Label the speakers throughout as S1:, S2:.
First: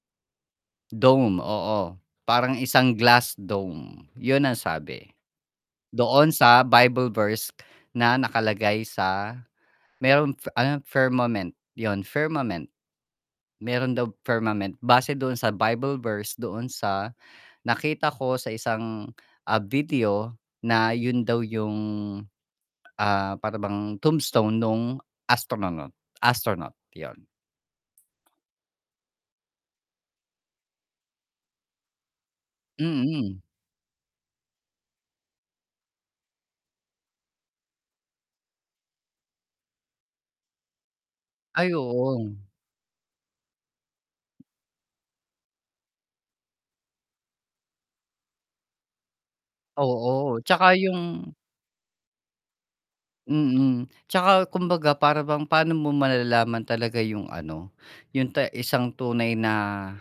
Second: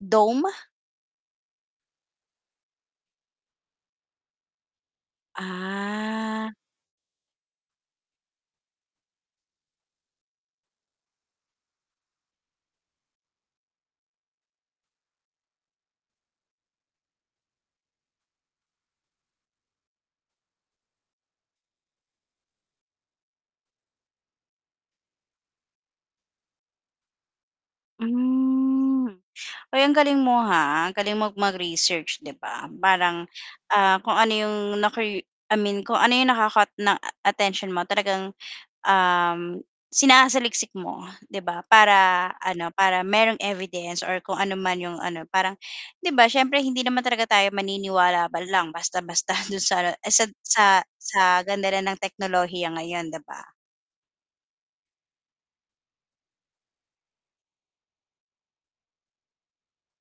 S1: Dome?
S2: Dome, oo, parang isang glass dome yun ang sabi, doon
S1: Ah.
S2: sa Bible verse na nakalagay sa merong fa ano yun, firmament. 'Yon, firmament. Meron daw firmament base doon sa Bible verse, doon sa nakita ko sa isang, ah, video na yun daw yung, ah, para bang tombstone nung astronaut, astronaut 'yon.
S1: Hmm. Ay, ang galing mo ha, ang galing mong mag-research 'di ba. Parang,
S2: Mm.
S1: ah, kung ano 'yong nacur I mean kung ano 'yong naka-caught ng attention mo talagang, um, sinasaliksik mo 'di ba,
S2: Ay
S1: para
S2: oo.
S1: ano, para merong evidence or kung ano man yung ano. Parang 'di ba siyempre hindi naman talaga tayo maniniwala lang basta-basta dun sa ano, sa
S2: Oo,
S1: sa
S2: tsaka
S1: sa
S2: yung
S1: ganda rin ng teknolohiya ngayon 'di ba.
S2: mm, 'tsaka kumbaga para bang pa'no mo malalaman talaga yung ano, yung ta isang tunay na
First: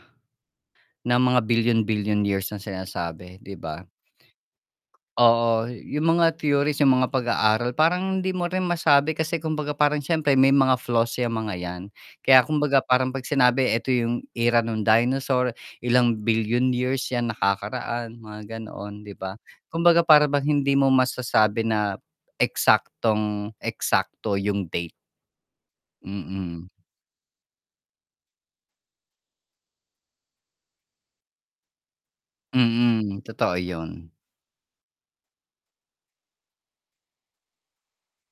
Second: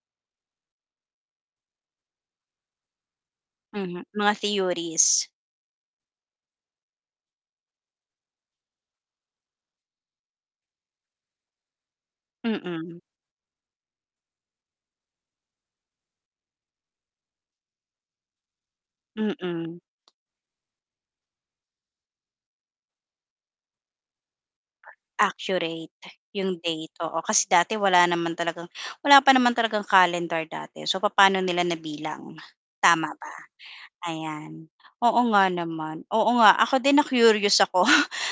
S2: na mga bilyon-bilyon years na sinasabi 'di ba?
S1: Mhm, mga theories.
S2: Oo, yung mga theories, yung mga pag-aaral parang hindi mo rin masabi kasi kumbaga parang siyempre may mga flaws 'yang mga 'yan. Kaya kumbaga
S1: Mm.
S2: parang 'pag sinabi eto yung era nung dinosaur, ilang bilyon years 'yan nakakaraan mga ganoon 'di ba?
S1: Mm.
S2: Kumbaga para bang hindi mo masasabi na eksaktong-eksakto yung date.
S1: Accurate yung
S2: Mm.
S1: date, oo, kasi dati wala naman talagang wala pa naman talagang calendar dati so, papaano nila nabilang, tama
S2: Mm,
S1: ba?
S2: totoo yun.
S1: Ayan, oo nga naman, oo nga ako din na-curious ako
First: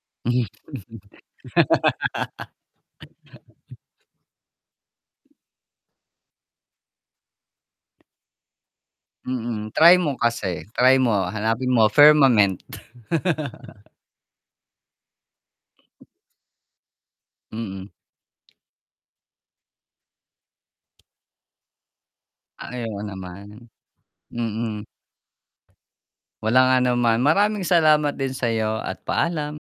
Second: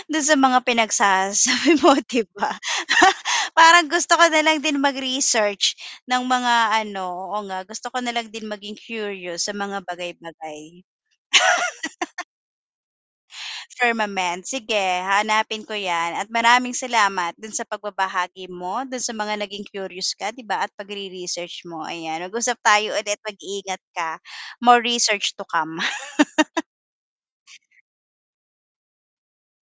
S1: dun sa mga pinagsasabi mo 'di ba. Parang gusto ko nalang din mag-research ng mga ano, oo nga gusto ko nalang din maging curious sa
S2: Mm,
S1: mga
S2: try mo kasi,
S1: bagay-bagay.
S2: try mo hanapin mo firmament.
S1: Firmament, sige hahanapin ko 'yan at maraming salamat dun sa
S2: Mm.
S1: pagbabahagi mo, dun sa mga naging curious ka 'di ba at pagre-research mo, ayan. Mag-usap
S2: Ay,
S1: tayo
S2: oo
S1: ulit,
S2: naman.
S1: mag-iingat ka. More
S2: Mm.
S1: research to come.
S2: Walang anuman, maraming salamat din sayo at paalam.